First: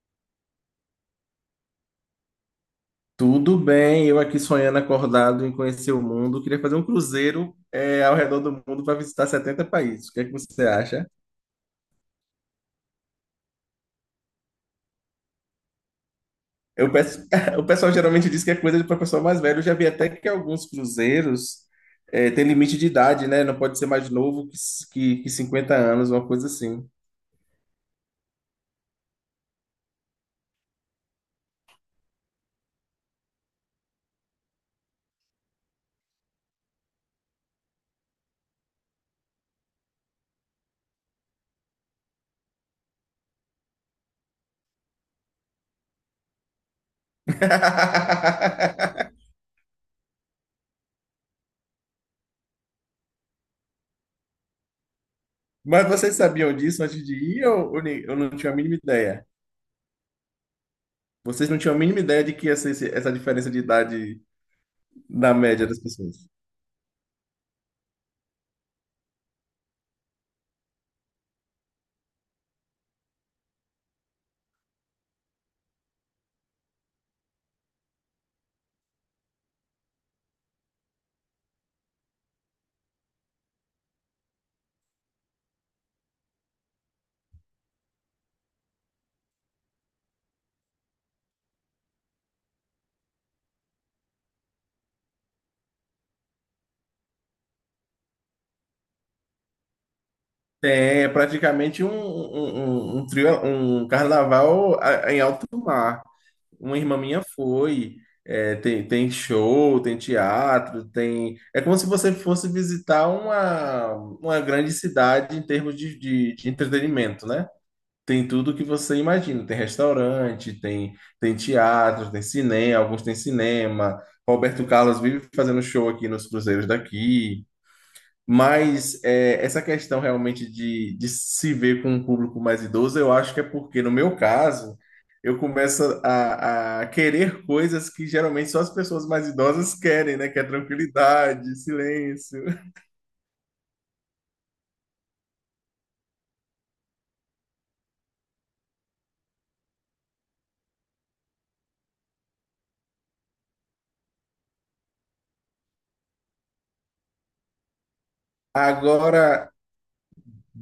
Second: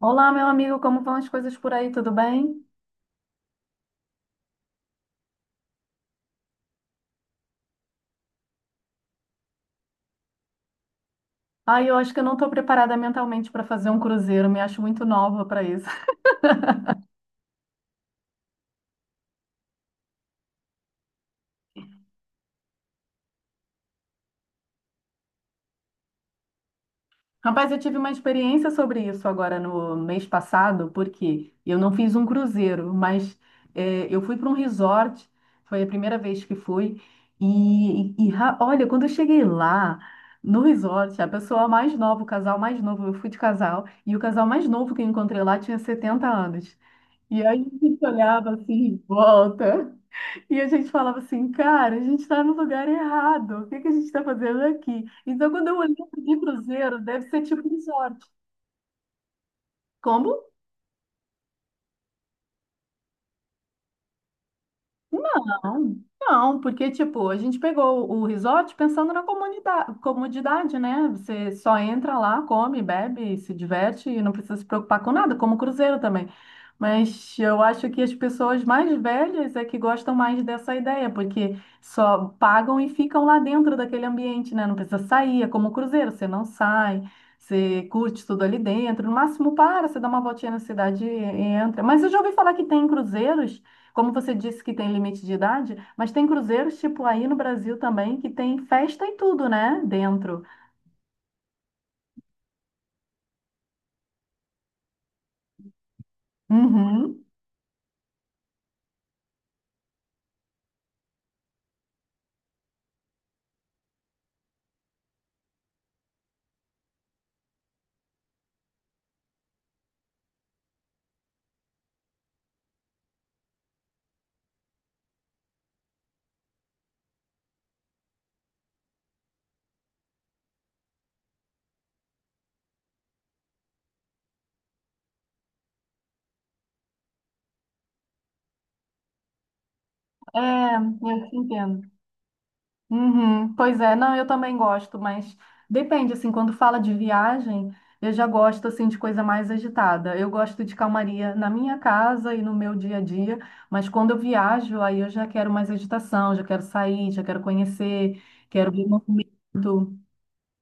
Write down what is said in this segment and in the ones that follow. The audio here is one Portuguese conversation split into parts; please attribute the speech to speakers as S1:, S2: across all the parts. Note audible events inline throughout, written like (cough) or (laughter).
S1: Olá, meu amigo, como vão as coisas por aí? Tudo bem?
S2: Tudo bem, eu aqui sonhando acordado em conhecer o mundo. Queria fazer um cruzeiro ao redor do mundo para visitar 70 países. O que é que você acha?
S1: Ai, eu acho que eu não estou preparada mentalmente para fazer um cruzeiro, me acho muito nova para isso. (laughs)
S2: Eu peço- (laughs) O pessoal geralmente diz que é coisa para pessoal mais velho. Eu já vi até que alguns cruzeiros têm limite de idade, né? Não pode ser mais novo que 50 anos, uma coisa assim.
S1: Rapaz, eu tive uma experiência sobre isso agora no mês passado, porque eu não fiz um cruzeiro, mas eu fui para um resort, foi a primeira vez que fui, olha, quando eu cheguei lá no resort, a pessoa mais nova, o casal mais novo, eu fui de casal, e o casal mais novo que eu encontrei lá tinha 70 anos. E aí a gente olhava assim em
S2: (laughs)
S1: volta. E a gente falava assim, cara, a gente está no lugar errado, o que que a gente está fazendo aqui? Então, quando eu
S2: Mas
S1: olhei
S2: vocês
S1: de
S2: sabiam disso
S1: cruzeiro,
S2: antes de
S1: deve ser
S2: ir
S1: tipo um
S2: ou eu
S1: resort.
S2: não tinha a mínima ideia?
S1: Como?
S2: Vocês não tinham a mínima ideia de que ia ser essa diferença de idade na média das
S1: Não,
S2: pessoas?
S1: não, porque, tipo, a gente pegou o resort pensando na comunidade, comodidade, né? Você só entra lá, come, bebe, se diverte e não precisa se preocupar com nada, como o cruzeiro também. Mas eu acho que as pessoas mais velhas é que gostam mais dessa ideia, porque só pagam e ficam lá dentro daquele ambiente, né? Não precisa sair, é como o cruzeiro, você não sai, você curte tudo ali dentro, no máximo para, você dá uma voltinha na cidade e entra. Mas eu já ouvi falar que tem cruzeiros como você disse que tem limite de idade, mas tem cruzeiros tipo aí no Brasil também que tem festa e tudo, né? Dentro.
S2: Tem, é praticamente um trio, um carnaval em alto mar. Uma irmã minha
S1: Uhum.
S2: foi. Tem, tem show, tem teatro, tem. É como se você fosse visitar uma grande cidade em termos de entretenimento, né? Tem tudo que você imagina. Tem restaurante, tem, tem teatro, tem cinema, alguns têm cinema. Roberto Carlos vive fazendo show aqui nos cruzeiros daqui. Mas é, essa questão realmente de se ver com um público mais idoso, eu acho que é porque, no meu caso, eu começo a querer coisas que geralmente só as pessoas mais idosas querem, né? Que é
S1: É, eu te
S2: tranquilidade,
S1: entendo.
S2: silêncio.
S1: Uhum. Pois é, não, eu também gosto, mas depende, assim, quando fala de viagem, eu já gosto, assim, de coisa mais agitada. Eu gosto de calmaria na minha casa e no meu dia a dia, mas quando eu viajo, aí eu já quero mais agitação, já quero sair, já quero conhecer, quero ver
S2: Agora,
S1: movimento.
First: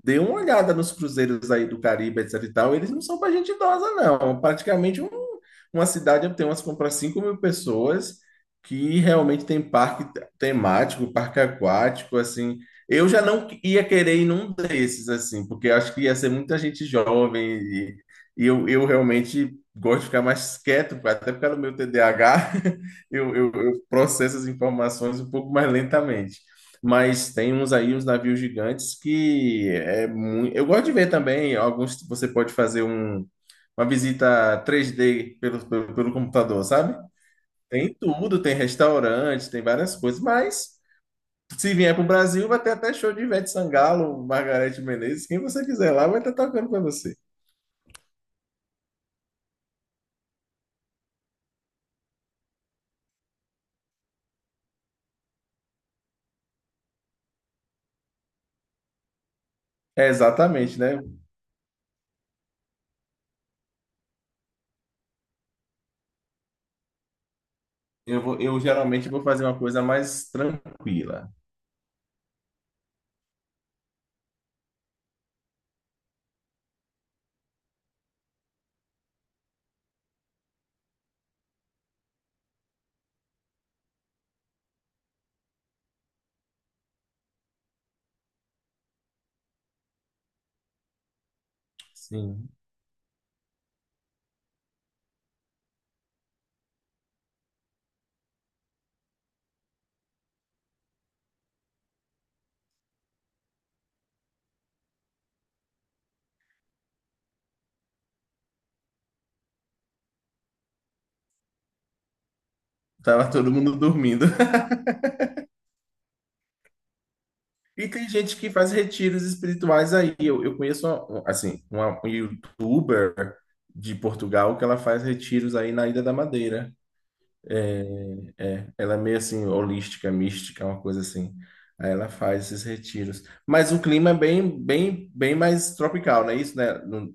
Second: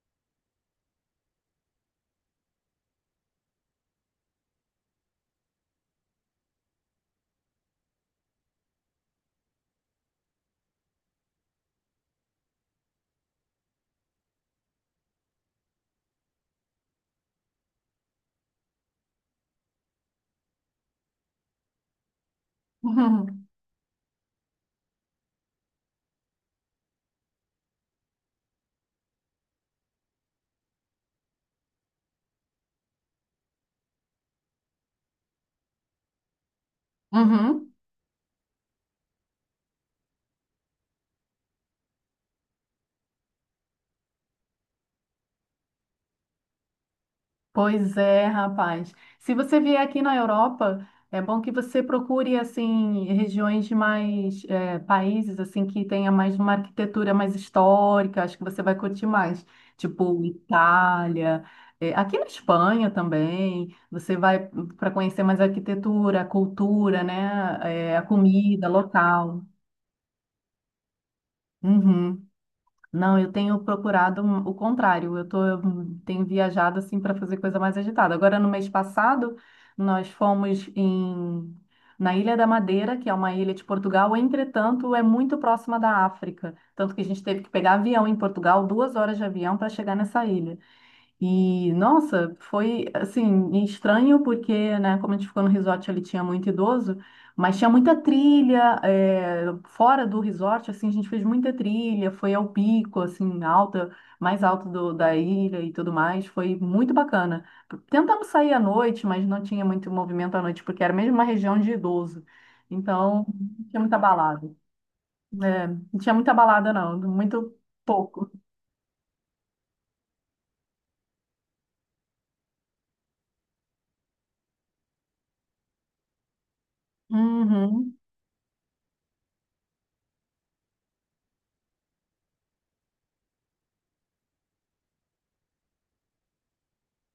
S2: dê uma olhada nos cruzeiros aí do Caribe, etc e tal, eles não são para gente idosa, não. Uma cidade tem umas para 5 mil pessoas que realmente tem parque temático, parque aquático, assim. Eu já não ia querer ir num desses, assim, porque eu acho que ia ser muita gente jovem e, eu realmente gosto de ficar mais quieto, até porque no meu TDAH (laughs) eu,
S1: Uhum.
S2: eu eu processo as informações um pouco mais lentamente. Mas tem uns aí, uns navios gigantes que é muito. Eu gosto de ver também alguns. Você pode fazer uma visita 3D pelo computador, sabe?
S1: Uhum.
S2: Tem tudo, tem restaurante, tem várias coisas. Mas se vier para o Brasil, vai ter até show de Ivete Sangalo, Margareth Menezes, quem você quiser lá vai estar tocando para você.
S1: Pois é, rapaz. Se você vier aqui na Europa, é bom que você procure assim regiões de mais países assim que tenha mais uma arquitetura mais histórica. Acho que você vai curtir mais,
S2: É
S1: tipo
S2: exatamente, né?
S1: Itália, aqui na Espanha também. Você vai para conhecer mais a arquitetura, a cultura, né? A
S2: Eu vou, eu
S1: comida
S2: geralmente vou
S1: local.
S2: fazer uma coisa mais tranquila.
S1: Uhum. Não, eu tenho procurado o contrário. Eu tenho viajado assim para fazer coisa mais agitada. Agora, no mês passado, nós fomos na Ilha da Madeira, que é uma ilha de Portugal. Entretanto, é muito próxima da África. Tanto que a gente teve que pegar avião em Portugal, 2 horas de avião para chegar nessa ilha. E, nossa,
S2: Sim.
S1: foi, assim, estranho porque, né, como a gente ficou no resort, ele tinha muito idoso, mas tinha muita trilha, fora do resort, assim, a gente fez muita trilha, foi ao pico, assim, mais alto da ilha e tudo mais, foi muito bacana. Tentamos sair à noite, mas não tinha muito movimento à noite, porque era mesmo uma região de idoso, então
S2: Tava todo
S1: não
S2: mundo
S1: tinha muita
S2: dormindo.
S1: balada, né? Não tinha muita balada não, muito
S2: E tem
S1: pouco.
S2: gente que faz retiros espirituais aí. Eu conheço, assim, uma youtuber de Portugal que ela faz retiros aí na Ilha da Madeira. É,
S1: Uhum.
S2: é, ela é meio assim, holística, mística, uma coisa assim. Aí ela faz esses retiros. Mas o clima é bem, bem, bem mais tropical, não é isso, né?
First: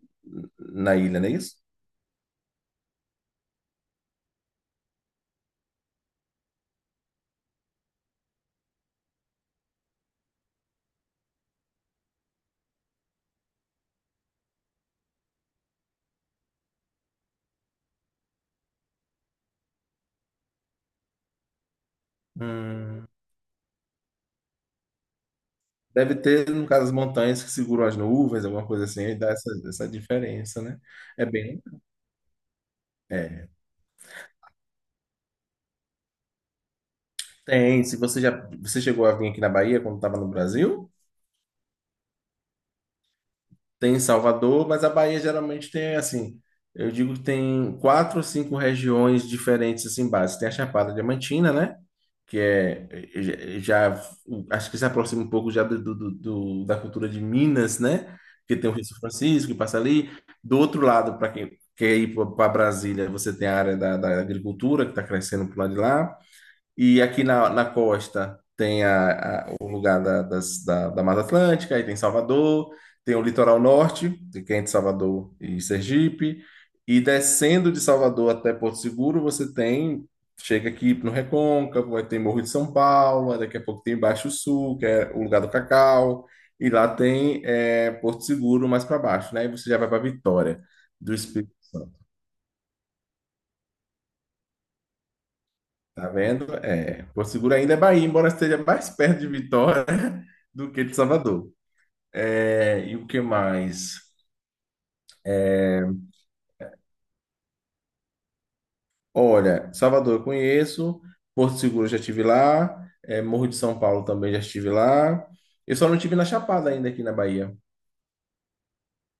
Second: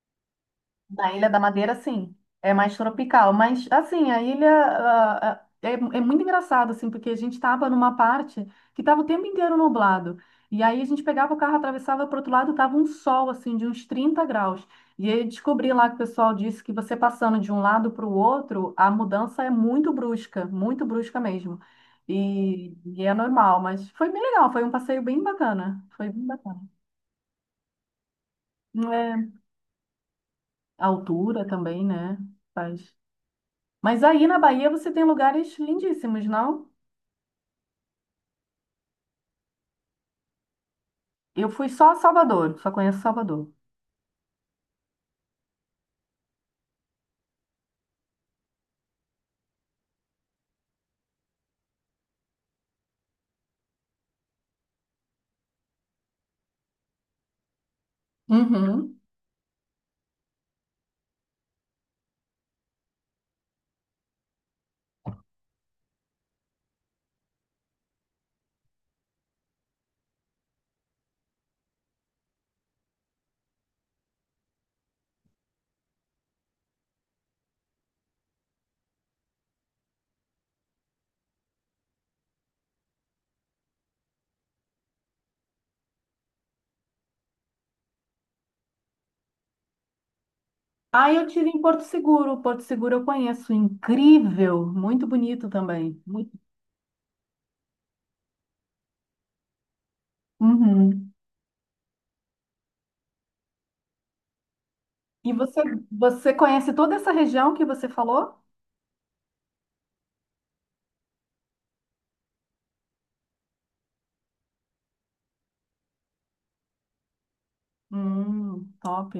S2: Na
S1: Na
S2: ilha, não
S1: Ilha
S2: é
S1: da
S2: isso?
S1: Madeira, sim, é mais tropical, mas assim, a ilha é muito engraçado, assim, porque a gente estava numa parte que estava o tempo inteiro nublado, e aí a gente pegava o carro, atravessava para outro lado, tava um sol, assim, de uns 30 graus, e aí eu descobri lá que o pessoal disse que você passando de um lado para o outro, a mudança é muito brusca mesmo, e
S2: Hum.
S1: é normal, mas foi bem legal, foi um passeio bem bacana, foi
S2: Deve
S1: bem
S2: ter,
S1: bacana.
S2: no caso, as montanhas que seguram as nuvens, alguma coisa assim, e dá
S1: É,
S2: essa diferença, né?
S1: a
S2: É
S1: altura
S2: bem.
S1: também, né, faz.
S2: É.
S1: Mas aí na Bahia você tem lugares lindíssimos, não?
S2: Tem, se você já você chegou a vir aqui na Bahia quando estava no Brasil,
S1: Eu fui só a Salvador, só conheço Salvador.
S2: tem em Salvador, mas a Bahia geralmente tem assim, eu digo que tem 4 ou 5 regiões diferentes assim básicas. Tem a Chapada Diamantina, né? Que é já acho que se aproxima um pouco já da cultura de Minas, né? Que tem o Rio São
S1: Uhum.
S2: Francisco que passa ali. Do outro lado, para quem quer ir para Brasília, você tem a área da agricultura que está crescendo para lado de lá. E aqui na costa tem o lugar da Mata Atlântica, aí tem Salvador, tem o litoral norte, de é de Salvador e Sergipe, e descendo de Salvador até Porto Seguro, você tem, chega aqui no Recôncavo, aí tem Morro de São Paulo, aí daqui a pouco tem Baixo Sul, que é o lugar do cacau, e lá tem Porto Seguro mais para baixo, né? E você já vai para Vitória do
S1: Aí eu tive
S2: Espírito
S1: em Porto
S2: Santo.
S1: Seguro. Porto Seguro eu conheço, incrível, muito bonito também.
S2: Tá
S1: Muito.
S2: vendo? É, Porto Seguro ainda é Bahia, embora esteja mais perto de Vitória (laughs) do que de
S1: Uhum.
S2: Salvador. É, e o que mais?
S1: E você conhece toda essa região que você falou?
S2: Olha, Salvador eu conheço, Porto Seguro eu já estive lá, é, Morro de São Paulo também já estive lá. Eu só não estive na Chapada ainda aqui na Bahia.
S1: Top,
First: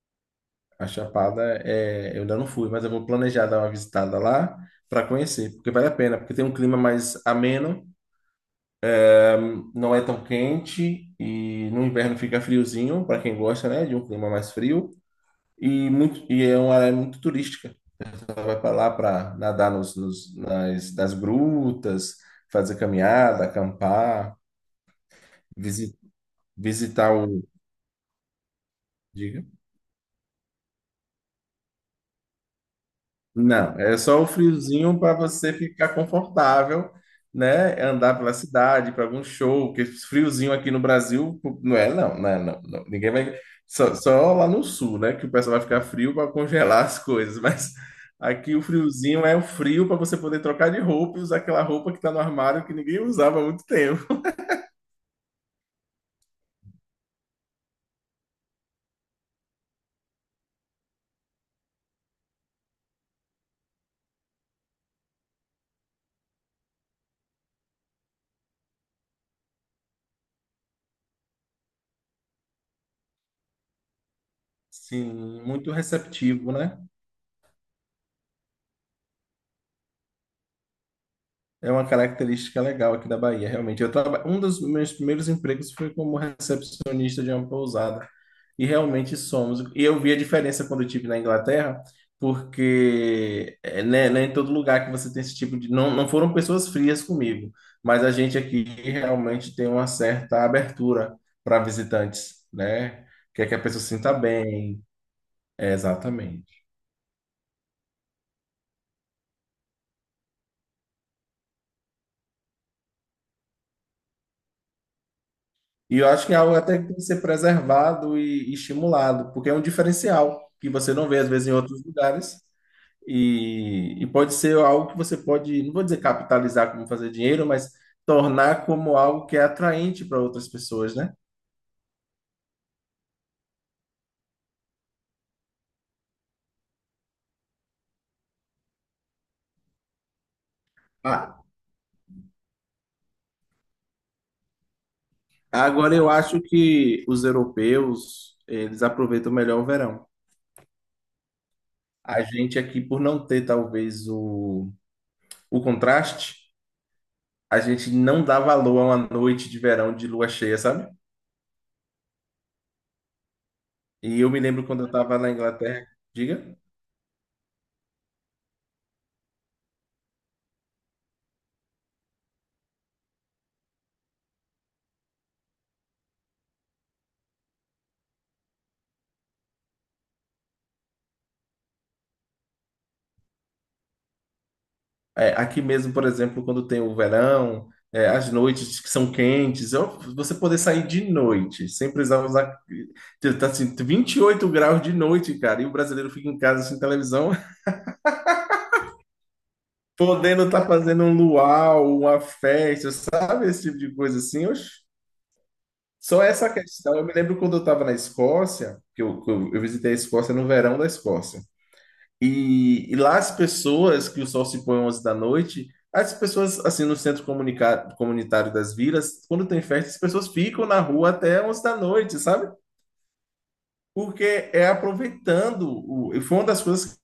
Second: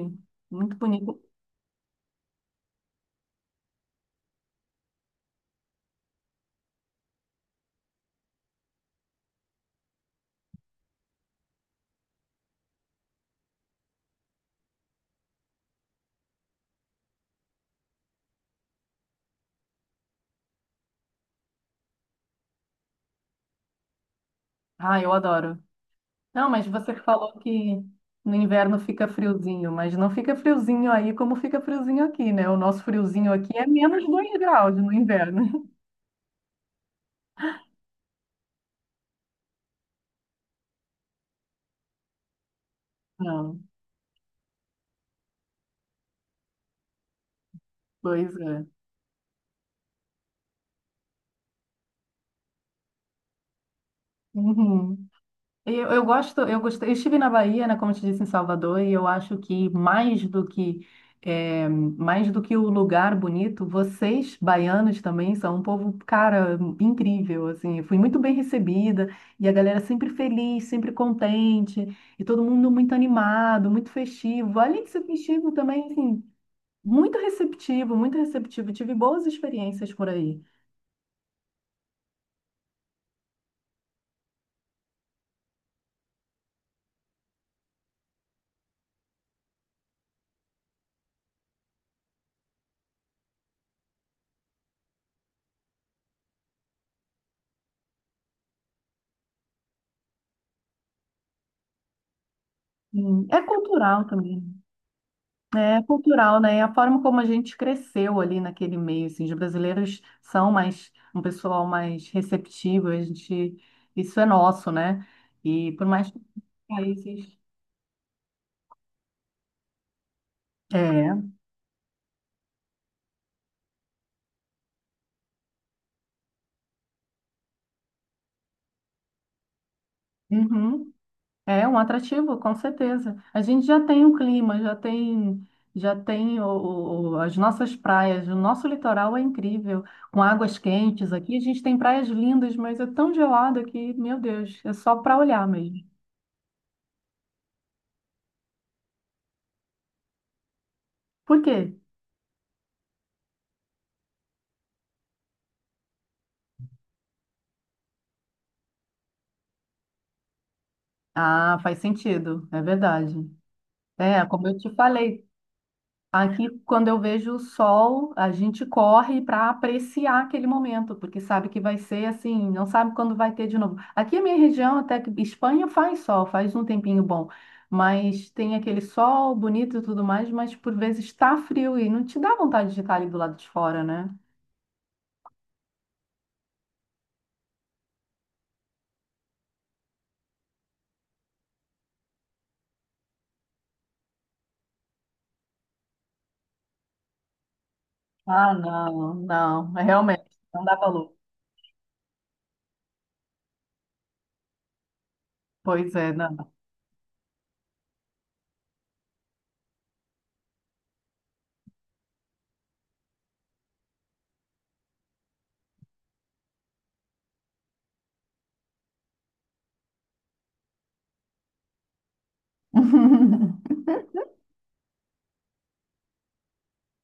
S1: muito
S2: A
S1: bonito.
S2: Chapada é, eu ainda não fui, mas eu vou planejar dar uma visitada lá para conhecer, porque vale a pena, porque tem um clima mais ameno, não é tão quente e no inverno fica friozinho para quem gosta, né, de um clima mais frio. E, muito, e é uma área muito turística. Ela vai para lá para nadar nas grutas, fazer caminhada, acampar,
S1: Ah, eu adoro.
S2: visi-
S1: Não, mas você
S2: visitar o.
S1: falou que no inverno fica
S2: Diga.
S1: friozinho, mas não fica friozinho aí como fica friozinho aqui, né? O nosso friozinho aqui é
S2: Não, é
S1: menos
S2: só o
S1: 2 graus no
S2: friozinho para você
S1: inverno.
S2: ficar confortável, né? É andar pela cidade, para algum show, porque friozinho aqui no Brasil não é, não. Ninguém
S1: (laughs)
S2: vai.
S1: Não.
S2: Só lá no sul, né? Que o pessoal vai ficar frio para congelar (laughs) as coisas, mas
S1: Pois
S2: aqui o
S1: é.
S2: friozinho é o frio para você poder trocar de roupa e usar aquela roupa que está no armário que ninguém usava há muito tempo.
S1: Uhum. Eu gosto, eu gostei. Eu estive na Bahia, né, como eu te disse, em Salvador, e eu acho que mais do que o lugar bonito, vocês, baianos, também são um povo, cara, incrível, assim. Eu fui muito bem recebida, e a galera sempre feliz, sempre contente, e todo mundo muito animado, muito festivo. Além de ser
S2: Sim,
S1: festivo
S2: muito
S1: também, assim,
S2: receptivo, né?
S1: muito receptivo, muito receptivo. Tive boas experiências por aí.
S2: É uma característica legal aqui da Bahia, realmente. Eu traba... Um dos meus primeiros empregos foi como recepcionista de uma pousada. E realmente somos. E eu vi a diferença quando eu estive na Inglaterra, porque é, né, não é em todo lugar que você tem esse tipo de. Não, não foram pessoas frias comigo, mas a gente aqui realmente tem uma certa abertura para visitantes, né?
S1: É
S2: Quer que a pessoa se
S1: cultural
S2: sinta
S1: também.
S2: bem. É,
S1: É cultural,
S2: exatamente.
S1: né? A forma como a gente cresceu ali naquele meio, assim, os brasileiros são mais um pessoal mais receptivo, a gente, isso é nosso, né? E por
S2: E eu
S1: mais que os
S2: acho que é algo até que tem que ser
S1: países
S2: preservado e estimulado, porque é um diferencial que você não vê, às
S1: é,
S2: vezes, em outros lugares. E pode ser algo que você pode, não vou dizer capitalizar como fazer dinheiro, mas tornar como algo que é atraente para outras
S1: uhum,
S2: pessoas, né?
S1: é um atrativo, com certeza. A gente já tem o clima, já tem o- as nossas praias, o nosso litoral é incrível, com águas quentes aqui. A
S2: Ah,
S1: gente tem praias lindas, mas é tão gelado aqui, meu Deus, é só para olhar mesmo.
S2: agora eu acho que os europeus, eles aproveitam melhor o verão.
S1: Por quê?
S2: A gente aqui, por não ter talvez o contraste, a gente não dá valor a uma noite de verão de lua cheia, sabe?
S1: Ah, faz sentido, é verdade.
S2: E
S1: É,
S2: eu me
S1: como eu
S2: lembro
S1: te
S2: quando eu estava
S1: falei,
S2: na Inglaterra.
S1: aqui
S2: Diga.
S1: quando eu vejo o sol, a gente corre para apreciar aquele momento, porque sabe que vai ser assim, não sabe quando vai ter de novo. Aqui a minha região, até que Espanha faz sol, faz um tempinho bom, mas tem aquele sol bonito e tudo mais, mas por vezes está frio e não te dá vontade de estar ali do lado de fora, né?
S2: É, aqui mesmo, por exemplo, quando tem o verão, é, as noites que são quentes, você poder sair de noite, sem precisar usar. Tá assim, 28 graus de noite, cara, e o brasileiro fica em casa sem televisão, (laughs)
S1: Ah, não, não, realmente,
S2: podendo
S1: não
S2: estar
S1: dá
S2: fazendo
S1: valor.
S2: um luau, uma festa, sabe? Esse tipo de coisa assim. Oxe.
S1: Pois é,
S2: Só essa
S1: não.
S2: questão. Eu me lembro quando eu estava na Escócia, que eu visitei a Escócia no verão da Escócia. E lá as pessoas, que o sol se põe 11 da noite, as pessoas, assim, no centro comunitário das vilas, quando tem festa, as pessoas ficam na rua até 11 da noite, sabe?
S1: (laughs)
S2: Porque é aproveitando. E foi uma das coisas que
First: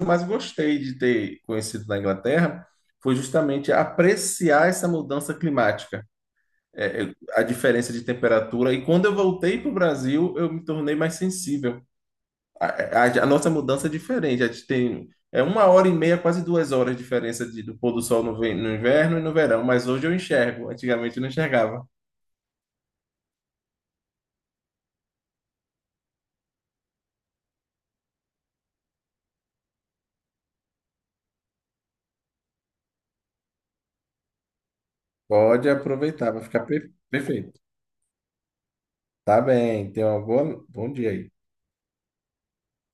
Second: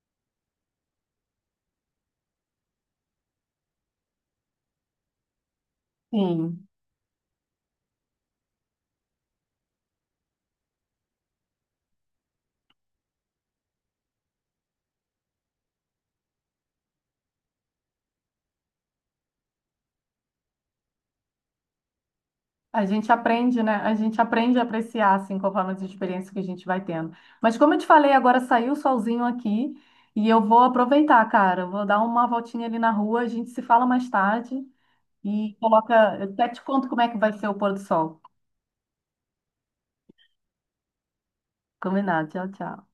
S2: eu mais gostei de ter conhecido na Inglaterra, foi justamente apreciar essa mudança climática,
S1: Sim.
S2: a diferença de temperatura. E quando eu voltei para o Brasil, eu me tornei mais sensível. A, a nossa mudança é diferente. A gente tem é 1 hora e meia, quase 2 horas de diferença do pôr do sol no inverno e no verão. Mas hoje eu enxergo. Antigamente eu não enxergava.
S1: A gente aprende, né? A gente aprende a apreciar, assim, conforme as experiências que a gente vai tendo. Mas como eu te falei, agora saiu o solzinho aqui e eu vou aproveitar, cara. Eu vou dar uma voltinha ali na rua, a gente se fala mais tarde e
S2: Pode
S1: coloca. Eu
S2: aproveitar, vai
S1: até te
S2: ficar
S1: conto como é que vai ser o
S2: perfeito.
S1: pôr do sol.
S2: Tá bem, tenha um bom dia aí.
S1: Combinado. Tchau, tchau.